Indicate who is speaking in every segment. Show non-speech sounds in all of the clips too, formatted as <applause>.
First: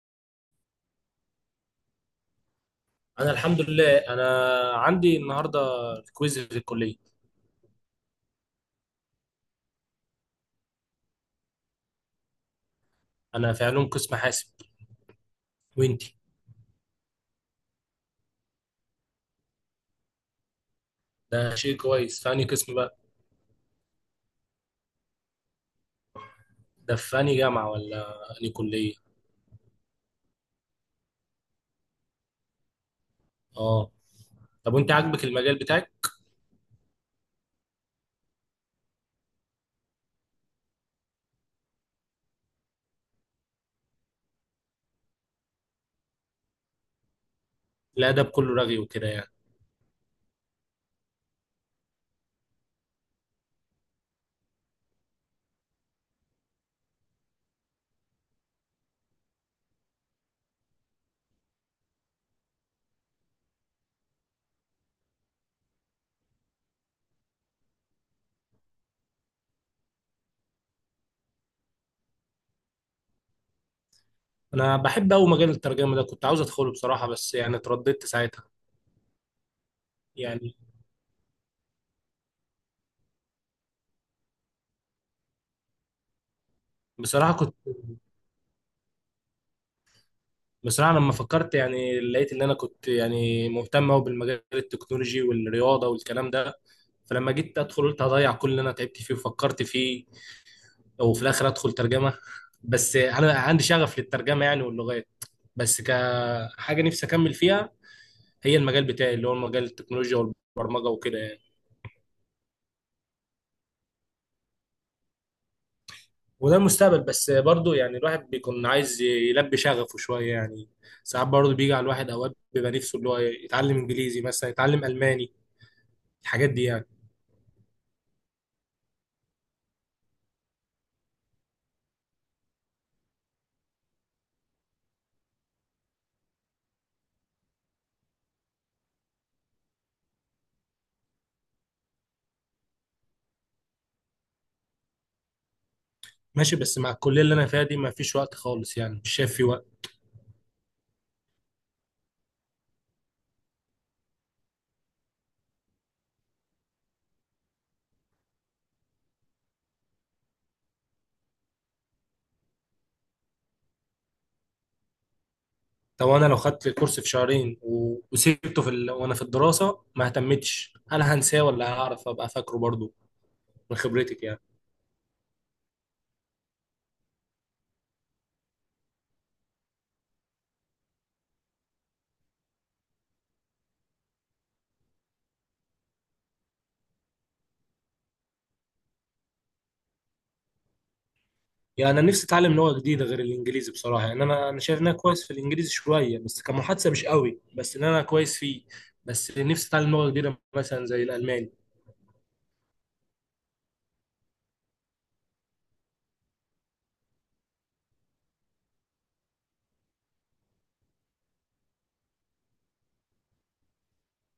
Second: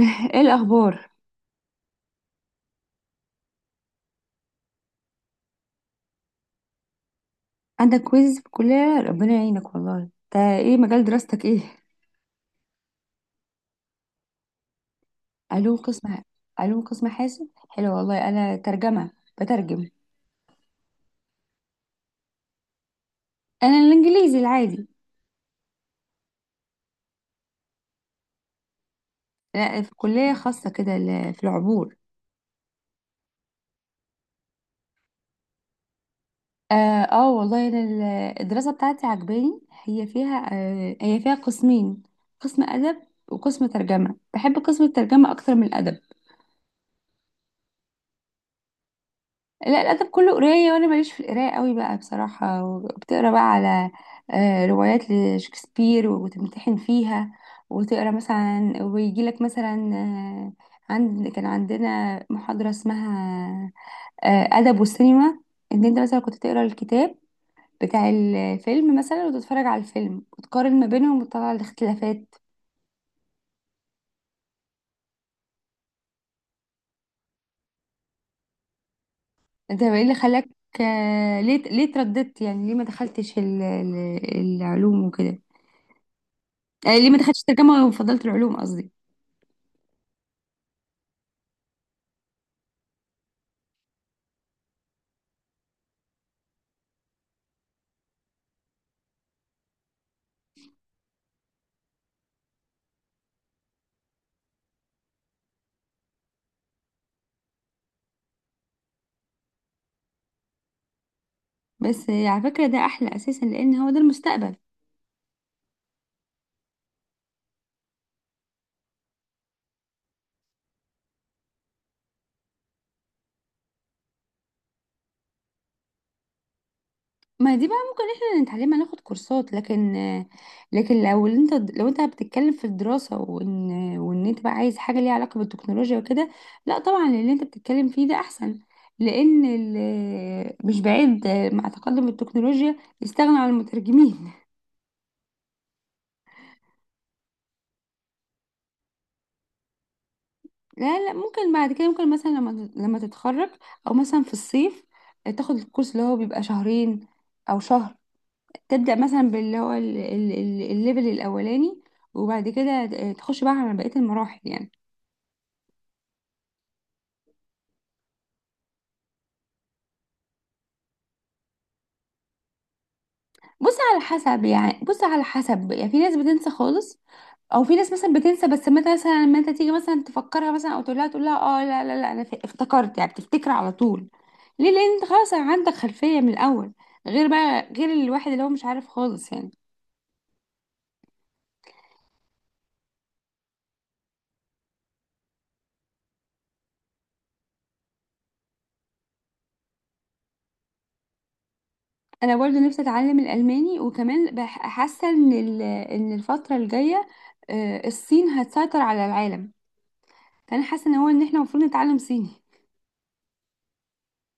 Speaker 1: ايه الاخبار؟
Speaker 2: انا الحمد لله. عندي النهارده كويز في الكليه.
Speaker 1: عندك كويز في الكليه، ربنا يعينك والله. انت ايه مجال دراستك، ايه
Speaker 2: انا في علوم قسم حاسب.
Speaker 1: علوم قسم؟
Speaker 2: وانتي؟
Speaker 1: علوم قسم حاسب، حلو والله. انا ترجمه، بترجم.
Speaker 2: ده شيء كويس، في انهي قسم بقى؟
Speaker 1: انا الانجليزي العادي.
Speaker 2: ده في انهي جامعه ولا انهي كليه؟
Speaker 1: لا، في كليه خاصه كده، في العبور.
Speaker 2: اه. طب وانت عاجبك المجال بتاعك؟
Speaker 1: اه. والله انا الدراسه بتاعتي عجباني، هي فيها، هي فيها قسمين، قسم ادب وقسم ترجمه. بحب قسم الترجمه اكتر من الادب.
Speaker 2: الادب كله رغي وكده يعني.
Speaker 1: لا، الأدب كله قراية، وأنا ماليش في القراية قوي بقى بصراحة. وبتقرا بقى على، روايات لشكسبير، وتمتحن فيها، وتقرا مثلا، ويجي لك مثلا، عند كان عندنا محاضرة اسمها أدب والسينما. إن أنت مثلا كنت تقرا الكتاب بتاع الفيلم مثلا، وتتفرج على الفيلم، وتقارن ما بينهم، وتطلع الاختلافات.
Speaker 2: انا بحب قوي مجال الترجمه ده، كنت عاوز ادخله بصراحه، بس يعني اترددت ساعتها.
Speaker 1: أنت إيه اللي خلاك؟
Speaker 2: يعني
Speaker 1: ليه ترددت؟ يعني ليه ما دخلتش العلوم وكده؟ ليه ما
Speaker 2: بصراحه
Speaker 1: دخلتش
Speaker 2: كنت
Speaker 1: ترجمة وفضلت العلوم، قصدي؟
Speaker 2: بصراحه لما فكرت، يعني لقيت ان انا كنت يعني مهتم قوي بالمجال التكنولوجي والرياضه والكلام ده. فلما جيت ادخل، قلت هضيع كل اللي انا تعبت فيه وفكرت فيه، وفي الاخر ادخل ترجمه. بس انا عندي شغف للترجمه يعني واللغات، بس كحاجه نفسي اكمل فيها. هي المجال بتاعي اللي هو مجال التكنولوجيا والبرمجه وكده يعني.
Speaker 1: بس على فكرة ده أحلى أساسا، لأن هو ده المستقبل.
Speaker 2: وده المستقبل، بس برضه يعني الواحد بيكون عايز يلبي شغفه شويه يعني. ساعات برضه بيجي على الواحد اوقات بيبقى نفسه اللي هو يتعلم انجليزي مثلا، يتعلم الماني، الحاجات دي يعني.
Speaker 1: ما دي بقى ممكن احنا نتعلمها، ناخد كورسات، لكن لكن لو انت بتتكلم في الدراسة، وان انت بقى عايز حاجة ليها علاقة بالتكنولوجيا وكده، لا طبعا اللي انت بتتكلم فيه ده أحسن، لأن مش بعيد، مع تقدم التكنولوجيا يستغنى عن المترجمين. <laughs>
Speaker 2: ماشي، بس مع الكليه اللي انا فيها دي ما فيش وقت خالص، يعني مش شايف في وقت.
Speaker 1: لا لا، ممكن بعد كده. ممكن مثلا لما تتخرج، أو مثلا في الصيف، تاخد الكورس اللي هو بيبقى شهرين أو شهر. تبدأ مثلا باللي هو الليفل الأولاني، وبعد كده تخش بقى على بقية المراحل يعني.
Speaker 2: طب انا لو خدت الكورس في شهرين و- وسبته في وانا في الدراسه ما اهتمتش، هل هنساه ولا هعرف ابقى فاكره برضو؟ من
Speaker 1: بص على
Speaker 2: خبرتك يعني.
Speaker 1: حسب يعني، في ناس بتنسى خالص، او في ناس مثلا بتنسى، بس ما مثلا لما انت تيجي مثلا تفكرها مثلا، او تقول لها، تقول لها، اه لا لا لا، انا افتكرت يعني، بتفتكر على طول. ليه؟ لان انت خلاص عندك خلفية من الاول، غير بقى غير الواحد اللي هو مش عارف خالص يعني.
Speaker 2: يعني انا نفسي اتعلم لغه جديده غير الانجليزي بصراحه، يعني انا شايف ان انا كويس في الانجليزي شويه، بس كمحادثه مش قوي، بس ان انا كويس فيه. بس نفسي اتعلم لغه جديده مثلا زي الالماني.
Speaker 1: انا برضو نفسي اتعلم الالماني، وكمان حاسه ان ان الفتره الجايه، الصين هتسيطر على العالم. انا حاسه ان هو ان احنا المفروض نتعلم صيني.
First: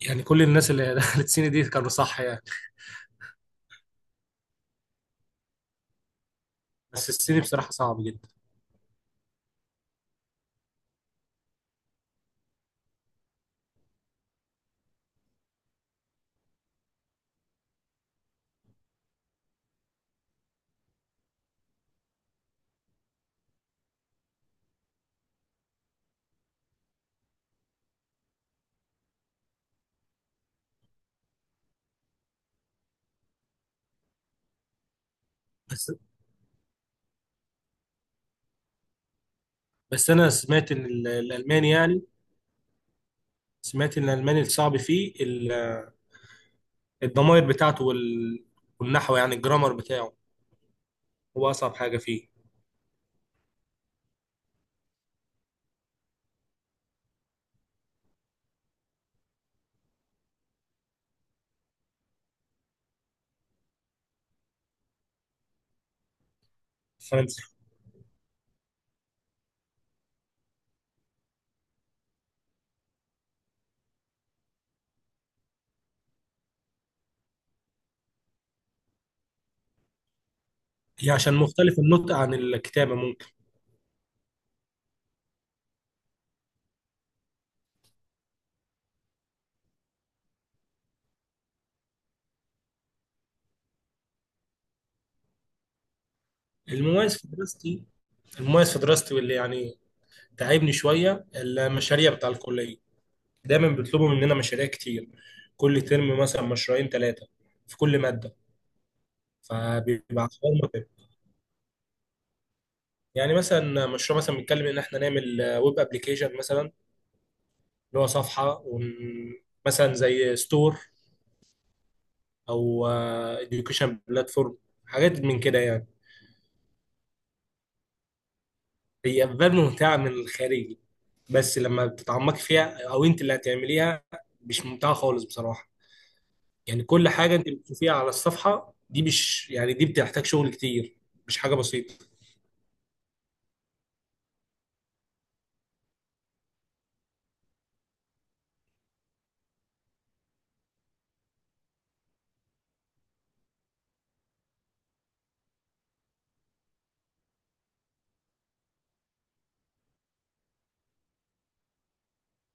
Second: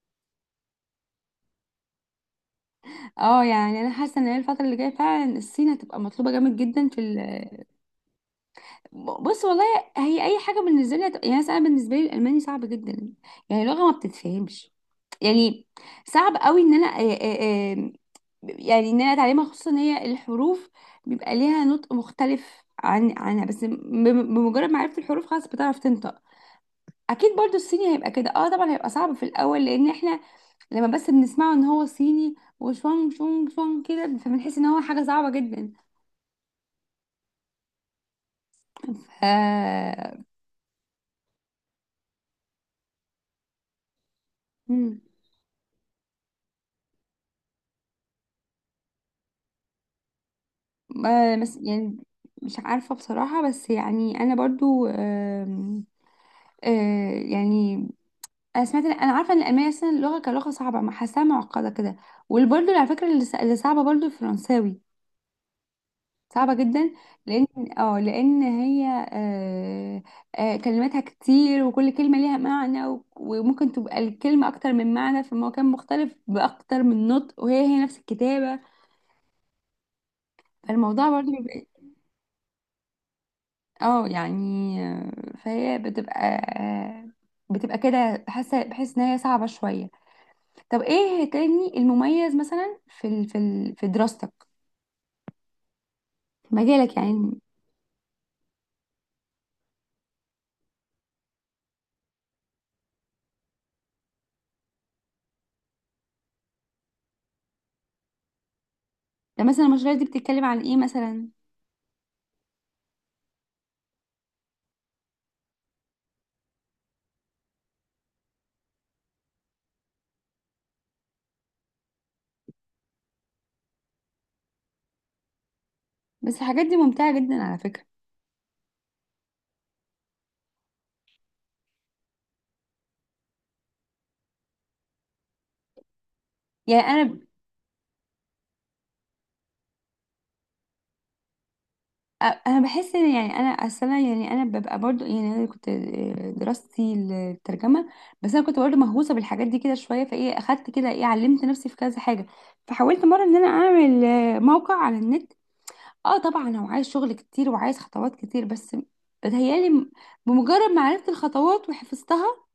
Speaker 2: يعني كل الناس اللي <laughs> دخلت الصيني دي كانوا صح يعني.
Speaker 1: اه، يعني انا حاسه ان هي الفتره اللي جايه فعلا الصين هتبقى مطلوبه جامد جدا في
Speaker 2: بس
Speaker 1: ال.
Speaker 2: الصيني بصراحه صعب جدا.
Speaker 1: بص والله، هي اي حاجه بالنسبه لي هتبقى يعني، مثلا أنا بالنسبه لي الالماني صعب جدا، يعني لغه ما بتتفهمش يعني. صعب قوي ان انا يعني ان انا اتعلمها، خصوصا ان هي الحروف بيبقى ليها نطق مختلف عنها، بس بمجرد ما عرفت الحروف خلاص بتعرف تنطق. اكيد برضو الصيني هيبقى كده. اه طبعا هيبقى صعب في الاول، لان احنا لما بس بنسمعه ان هو صيني، وشوان شون شون كده، فبنحس ان هو حاجه صعبه جدا.
Speaker 2: بس
Speaker 1: ف
Speaker 2: بس انا سمعت ان الالماني يعني، سمعت ان الالماني الصعب
Speaker 1: مم.
Speaker 2: فيه الضمائر بتاعته والنحو يعني الجرامر بتاعه. هو
Speaker 1: بس
Speaker 2: أصعب
Speaker 1: يعني
Speaker 2: حاجة فيه.
Speaker 1: مش عارفه بصراحه. بس يعني انا برضو آم، آه، يعني انا سمعت، انا عارفه ان الالمانيه اصلا اللغه كلغه صعبه، ما حاساها معقده كده. وبرضو على فكره اللي اللي صعبه برضو الفرنساوي، صعبة جدا.
Speaker 2: الفرنسي؟
Speaker 1: لأن اه لأن هي آه كلماتها كتير، وكل كلمة ليها معنى، وممكن تبقى الكلمة أكتر من معنى في مكان مختلف، بأكتر من نطق، وهي هي نفس الكتابة. فالموضوع
Speaker 2: هي
Speaker 1: برضو
Speaker 2: عشان
Speaker 1: بيبقى،
Speaker 2: مختلف النطق عن الكتابة ممكن.
Speaker 1: اه يعني، فهي بتبقى، آه بتبقى كده حاسة، بحس إن هي صعبة شوية. طب ايه تاني المميز مثلا في ال، في ال، في دراستك، في مجالك
Speaker 2: المميز في
Speaker 1: يعني؟
Speaker 2: دراستي، واللي يعني تعبني شوية المشاريع بتاع الكلية. دايما بيطلبوا مننا مشاريع كتير، كل ترم مثلا مشروعين ثلاثة في كل مادة.
Speaker 1: ده مثلا المشاريع دي
Speaker 2: فبيبقى
Speaker 1: بتتكلم
Speaker 2: حوار
Speaker 1: عن ايه
Speaker 2: متعب.
Speaker 1: مثلا؟
Speaker 2: يعني مثلا مشروع، مثلا بنتكلم ان احنا نعمل ويب ابلكيشن مثلا اللي هو صفحة مثلا زي ستور، او اديوكيشن بلاتفورم، حاجات من كده يعني.
Speaker 1: بس الحاجات دي ممتعة جدا على فكرة.
Speaker 2: هي افكار ممتعه من الخارج، بس لما بتتعمقي فيها او انت اللي هتعمليها مش ممتعه خالص بصراحه.
Speaker 1: يعني
Speaker 2: يعني كل
Speaker 1: انا،
Speaker 2: حاجه انت بتشوفيها على الصفحه دي، مش يعني دي بتحتاج شغل كتير، مش حاجه بسيطه.
Speaker 1: انا بحس ان يعني انا اصل أنا يعني انا ببقى برضو يعني انا كنت، دراستي الترجمه، بس انا كنت برضو مهووسه بالحاجات دي كده شويه، فايه اخدت كده، ايه علمت نفسي في كذا حاجه. فحاولت مره ان انا اعمل موقع على النت. اه طبعا هو عايز شغل كتير، وعايز خطوات كتير، بس بتهيالي بمجرد ما عرفت الخطوات وحفظتها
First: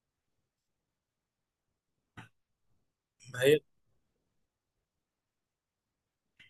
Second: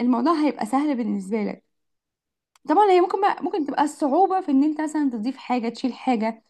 Speaker 1: الموضوع هيبقى سهل بالنسبه لك. طبعا هي ممكن
Speaker 2: ما
Speaker 1: بقى،
Speaker 2: هي
Speaker 1: ممكن تبقى الصعوبه في ان انت مثلا تضيف حاجه تشيل حاجه،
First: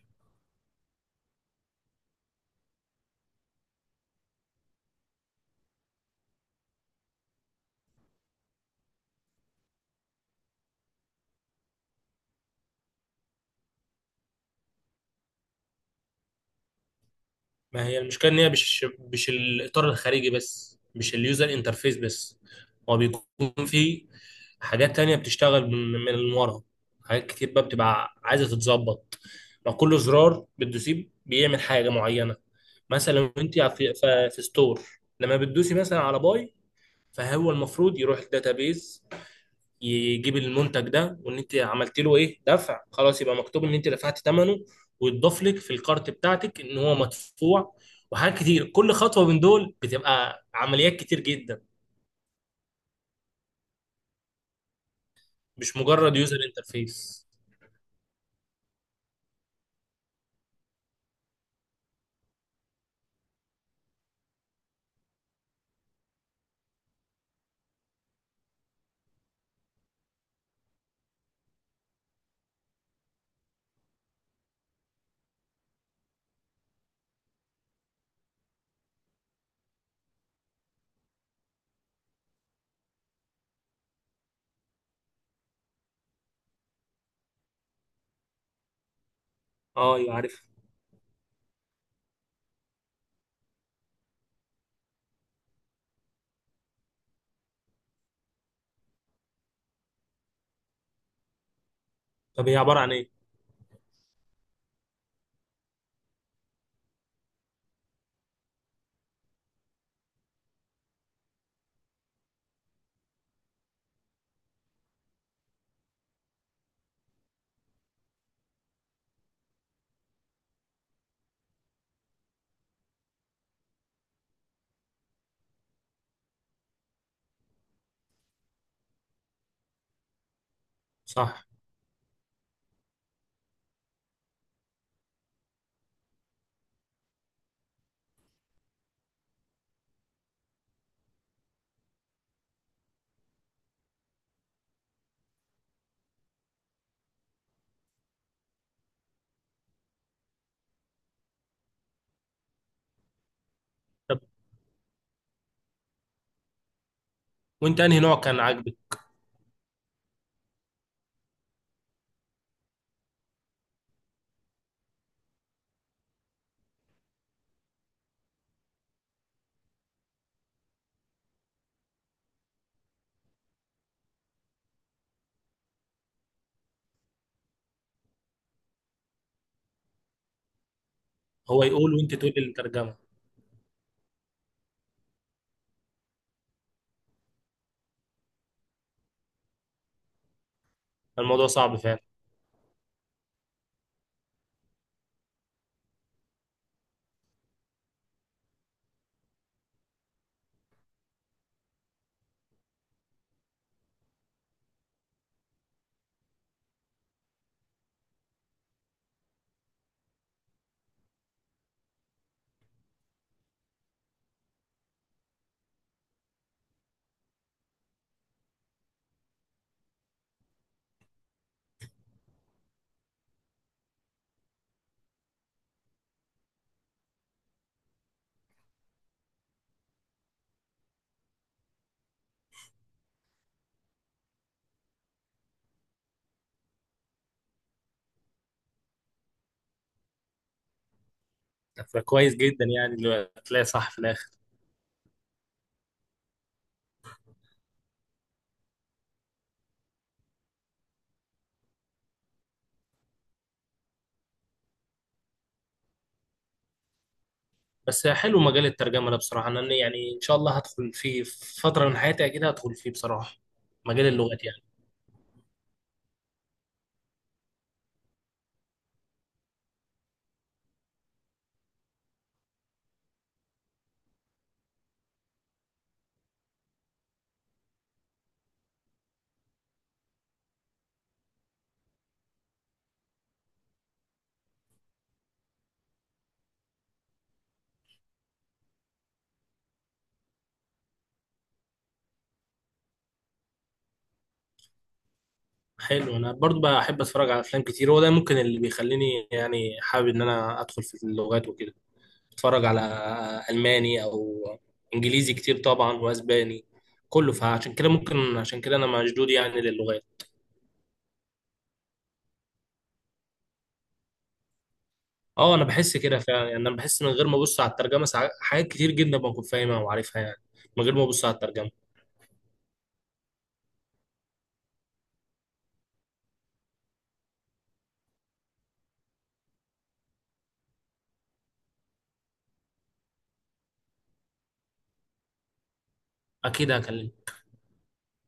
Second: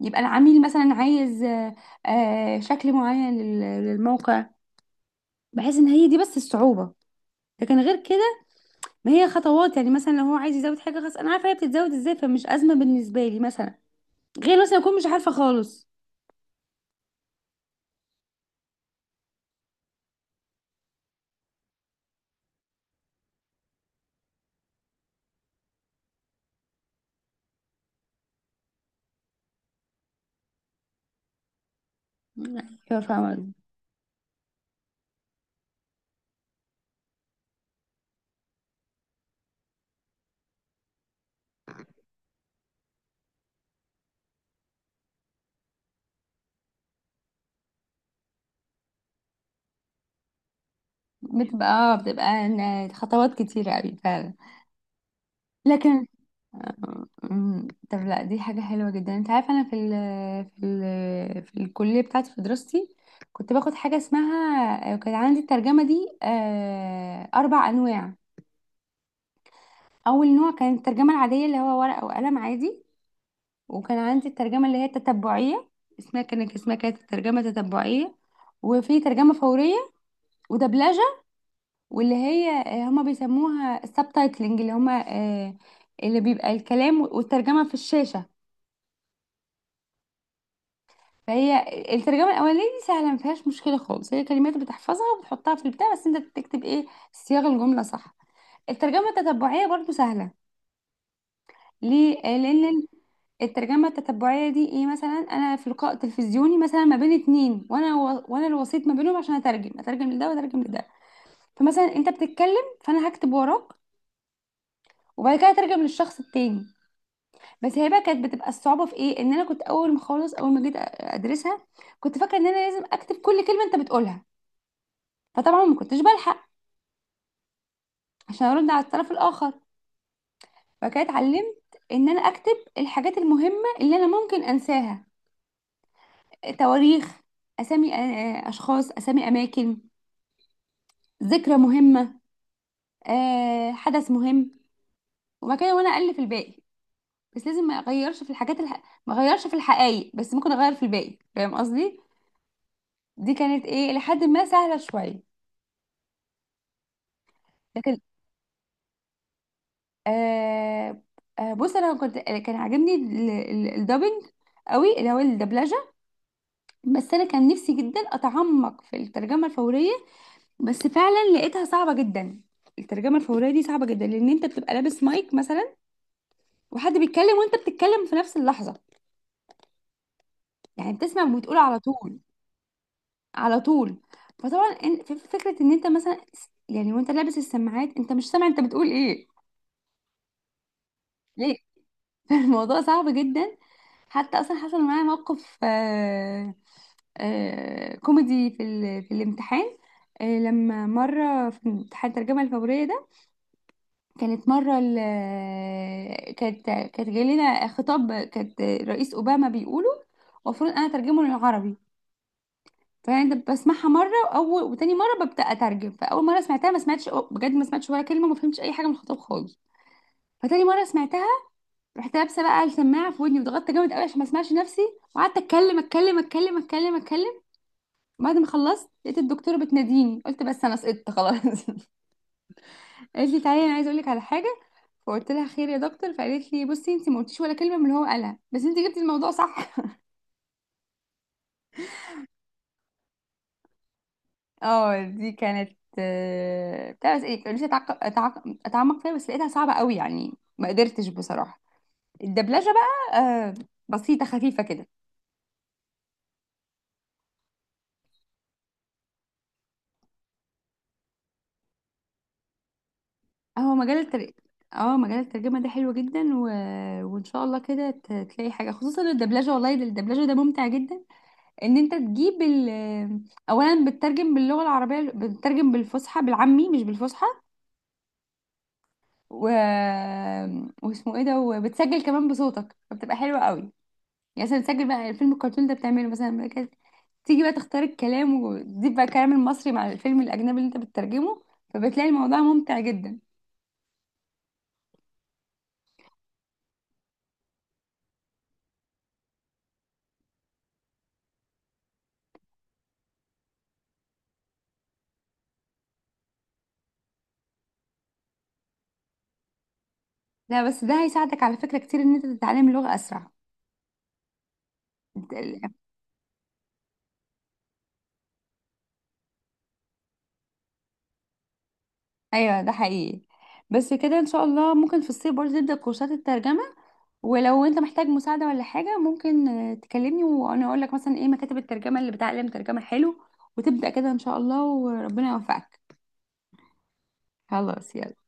Speaker 1: يبقى العميل مثلا عايز شكل معين للموقع، بحيث ان هي دي بس الصعوبة. لكن غير كده، ما هي خطوات. يعني مثلا لو هو عايز يزود حاجة خلاص انا عارفة هي بتتزود ازاي، فمش أزمة بالنسبة لي مثلا، غير مثلا اكون مش عارفة خالص.
Speaker 2: ما هي المشكله ان هي مش الاطار الخارجي بس، مش اليوزر انترفيس بس. هو بيكون فيه حاجات تانية بتشتغل من ورا. حاجات كتير بقى بتبقى عايزة تتظبط. ما كل زرار بتدوسيه بيعمل حاجة معينة.
Speaker 1: ايوه فاهمة
Speaker 2: مثلا وانت
Speaker 1: قصدي.
Speaker 2: في ستور، لما بتدوسي مثلا على باي، فهو المفروض يروح الداتابيز يجيب المنتج ده، وان انت عملت له ايه دفع خلاص يبقى مكتوب ان انت دفعت ثمنه، ويتضاف لك في الكارت بتاعتك ان هو مدفوع. وحاجات كتير، كل خطوة من دول بتبقى عمليات كتير جدا.
Speaker 1: بتبقى اه بتبقى إن خطوات كتيرة قوي فعلا.
Speaker 2: مش
Speaker 1: لكن
Speaker 2: مجرد يوزر انترفيس.
Speaker 1: أمم. طب لا، دي حاجة حلوة جدا. انت عارف انا في ال، في ال، في الكلية بتاعتي، في دراستي، كنت باخد حاجة اسمها، كان عندي الترجمة دي اربع انواع. اول نوع كان الترجمة العادية، اللي هو ورقة وقلم عادي. وكان عندي الترجمة اللي هي التتبعية، اسمها كانت الترجمة التتبعية. وفي ترجمة فورية، ودبلجة، واللي هي هما بيسموها السبتايتلنج، اللي هما آه، اللي بيبقى الكلام والترجمة في الشاشة.
Speaker 2: اه، ايوه عارف.
Speaker 1: فهي الترجمة الأولانية دي سهلة، ما فيهاش مشكلة خالص، هي كلمات بتحفظها وبتحطها في البتاع، بس أنت تكتب إيه صياغ الجملة صح. الترجمة التتبعية برضو سهلة. ليه؟
Speaker 2: طب هي عبارة
Speaker 1: لأن
Speaker 2: عن ايه؟
Speaker 1: الترجمة التتبعية دي إيه؟ مثلا أنا في لقاء تلفزيوني مثلا ما بين اتنين، وأنا وأنا الوسيط ما بينهم، عشان أترجم لده وأترجم لده. فمثلا أنت بتتكلم، فأنا هكتب وراك، وبعد كده أترجم للشخص التاني. بس هي بقى كانت بتبقى الصعوبة في إيه؟ إن أنا كنت أول ما جيت أدرسها، كنت فاكرة إن أنا لازم أكتب كل كلمة أنت بتقولها، فطبعا ما كنتش بلحق عشان ارد على الطرف الاخر. فكده
Speaker 2: صح.
Speaker 1: اتعلمت ان انا اكتب الحاجات المهمه اللي انا ممكن انساها، تواريخ، اسامي، اشخاص، اسامي اماكن، ذكرى مهمه، حدث مهم. وبعد كده وانا الف الباقي. بس لازم ما اغيرش في ما اغيرش في الحقائق، بس ممكن اغير في الباقي، فاهم قصدي. دي كانت ايه
Speaker 2: طب
Speaker 1: لحد ما سهله شويه.
Speaker 2: وانت
Speaker 1: لكن
Speaker 2: انهي نوع كان عاجبك؟
Speaker 1: آه... بص، انا كنت كان عاجبني الدبنج قوي، اللي هو الدبلجه. بس انا كان نفسي جدا اتعمق في الترجمه الفوريه، بس فعلا لقيتها صعبه جدا. الترجمه الفوريه دي صعبه جدا، لان انت بتبقى لابس مايك مثلا، وحد بيتكلم، وانت بتتكلم في نفس اللحظه، يعني بتسمع وبتقول
Speaker 2: هو
Speaker 1: على
Speaker 2: يقول وانت
Speaker 1: طول،
Speaker 2: تقول الترجمه.
Speaker 1: على طول. فطبعا فكره ان انت مثلا يعني وانت لابس السماعات، انت مش سامع انت بتقول ايه؟
Speaker 2: الموضوع
Speaker 1: ليه؟
Speaker 2: صعب فعلا.
Speaker 1: <laughs> الموضوع صعب جدا. حتى اصلا حصل معايا موقف كوميدي في في الامتحان. لما مرة في امتحان الترجمة الفورية ده، كانت مرة كانت كانت جاي لنا خطاب كانت رئيس أوباما بيقوله، المفروض أنا أترجمه للعربي. فأنا بسمعها مرة، وأول وتاني مرة ببدأ أترجم. فأول مرة سمعتها ما سمعتش بجد، ما سمعتش ولا كلمة، ما فهمتش أي حاجة من الخطاب خالص. فتاني مرة سمعتها، رحت لابسه بقى السماعه في ودني، وضغطت جامد قوي عشان ما اسمعش نفسي، وقعدت اتكلم اتكلم اتكلم اتكلم اتكلم. بعد ما خلصت لقيت الدكتوره بتناديني، قلت بس انا سقطت خلاص. <laughs> قالت لي تعالي، انا عايزه اقول لك على حاجه. فقلت لها خير يا دكتور. فقالت لي بصي، انت ما قلتيش ولا كلمه من اللي هو قالها، بس انت جبتي الموضوع صح.
Speaker 2: فكويس جدا يعني اللي هتلاقي صح في الاخر.
Speaker 1: <laughs> اه دي كانت بتاع، بس ايه كان نفسي اتعمق فيها، بس لقيتها صعبه قوي، يعني ما قدرتش بصراحه. الدبلجه بقى بسيطه خفيفه كده.
Speaker 2: بس حلو مجال الترجمه ده بصراحه، انا يعني ان شاء الله هدخل فيه في فتره من حياتي، اكيد هدخل فيه بصراحه.
Speaker 1: هو
Speaker 2: مجال اللغات يعني.
Speaker 1: اه مجال الترجمة ده حلو جدا وان شاء الله كده تلاقي حاجة، خصوصا الدبلجة، والله الدبلجة ده ممتع جدا. ان انت تجيب اولا بتترجم باللغة العربية، بتترجم بالفصحى، بالعامي مش بالفصحى، و... واسمه ايه ده، وبتسجل كمان بصوتك، فبتبقى حلوة قوي. يعني مثلا تسجل بقى الفيلم الكرتون ده بتعمله مثلا كده. تيجي بقى تختار الكلام وتزيد بقى الكلام المصري مع الفيلم الاجنبي اللي انت بتترجمه، فبتلاقي الموضوع ممتع جدا.
Speaker 2: حلو، انا برضو بحب اتفرج على افلام كتير، هو ده ممكن اللي بيخليني يعني حابب ان انا ادخل في اللغات وكده. اتفرج على الماني او انجليزي كتير طبعا، واسباني، كله، فعشان كده ممكن، عشان كده انا مشدود يعني للغات.
Speaker 1: لا بس ده هيساعدك على فكرة كتير ان انت تتعلم اللغة اسرع. انت-
Speaker 2: اه
Speaker 1: ال-
Speaker 2: انا بحس كده فعلا، يعني انا بحس من غير ما ابص على الترجمه ساعات حاجات كتير جدا بكون فاهمها وعارفها يعني، من غير ما ابص على الترجمه.
Speaker 1: ايوه ده حقيقي. بس كده ان شاء الله ممكن في الصيف برضه تبدأ كورسات الترجمة. ولو انت محتاج مساعدة ولا حاجة ممكن تكلمني، وانا اقول لك مثلا ايه مكاتب الترجمة اللي بتعلم ترجمة حلو، وتبدأ كده ان شاء الله، وربنا يوفقك.
Speaker 2: اكيد هكلمك.
Speaker 1: خلاص يلا.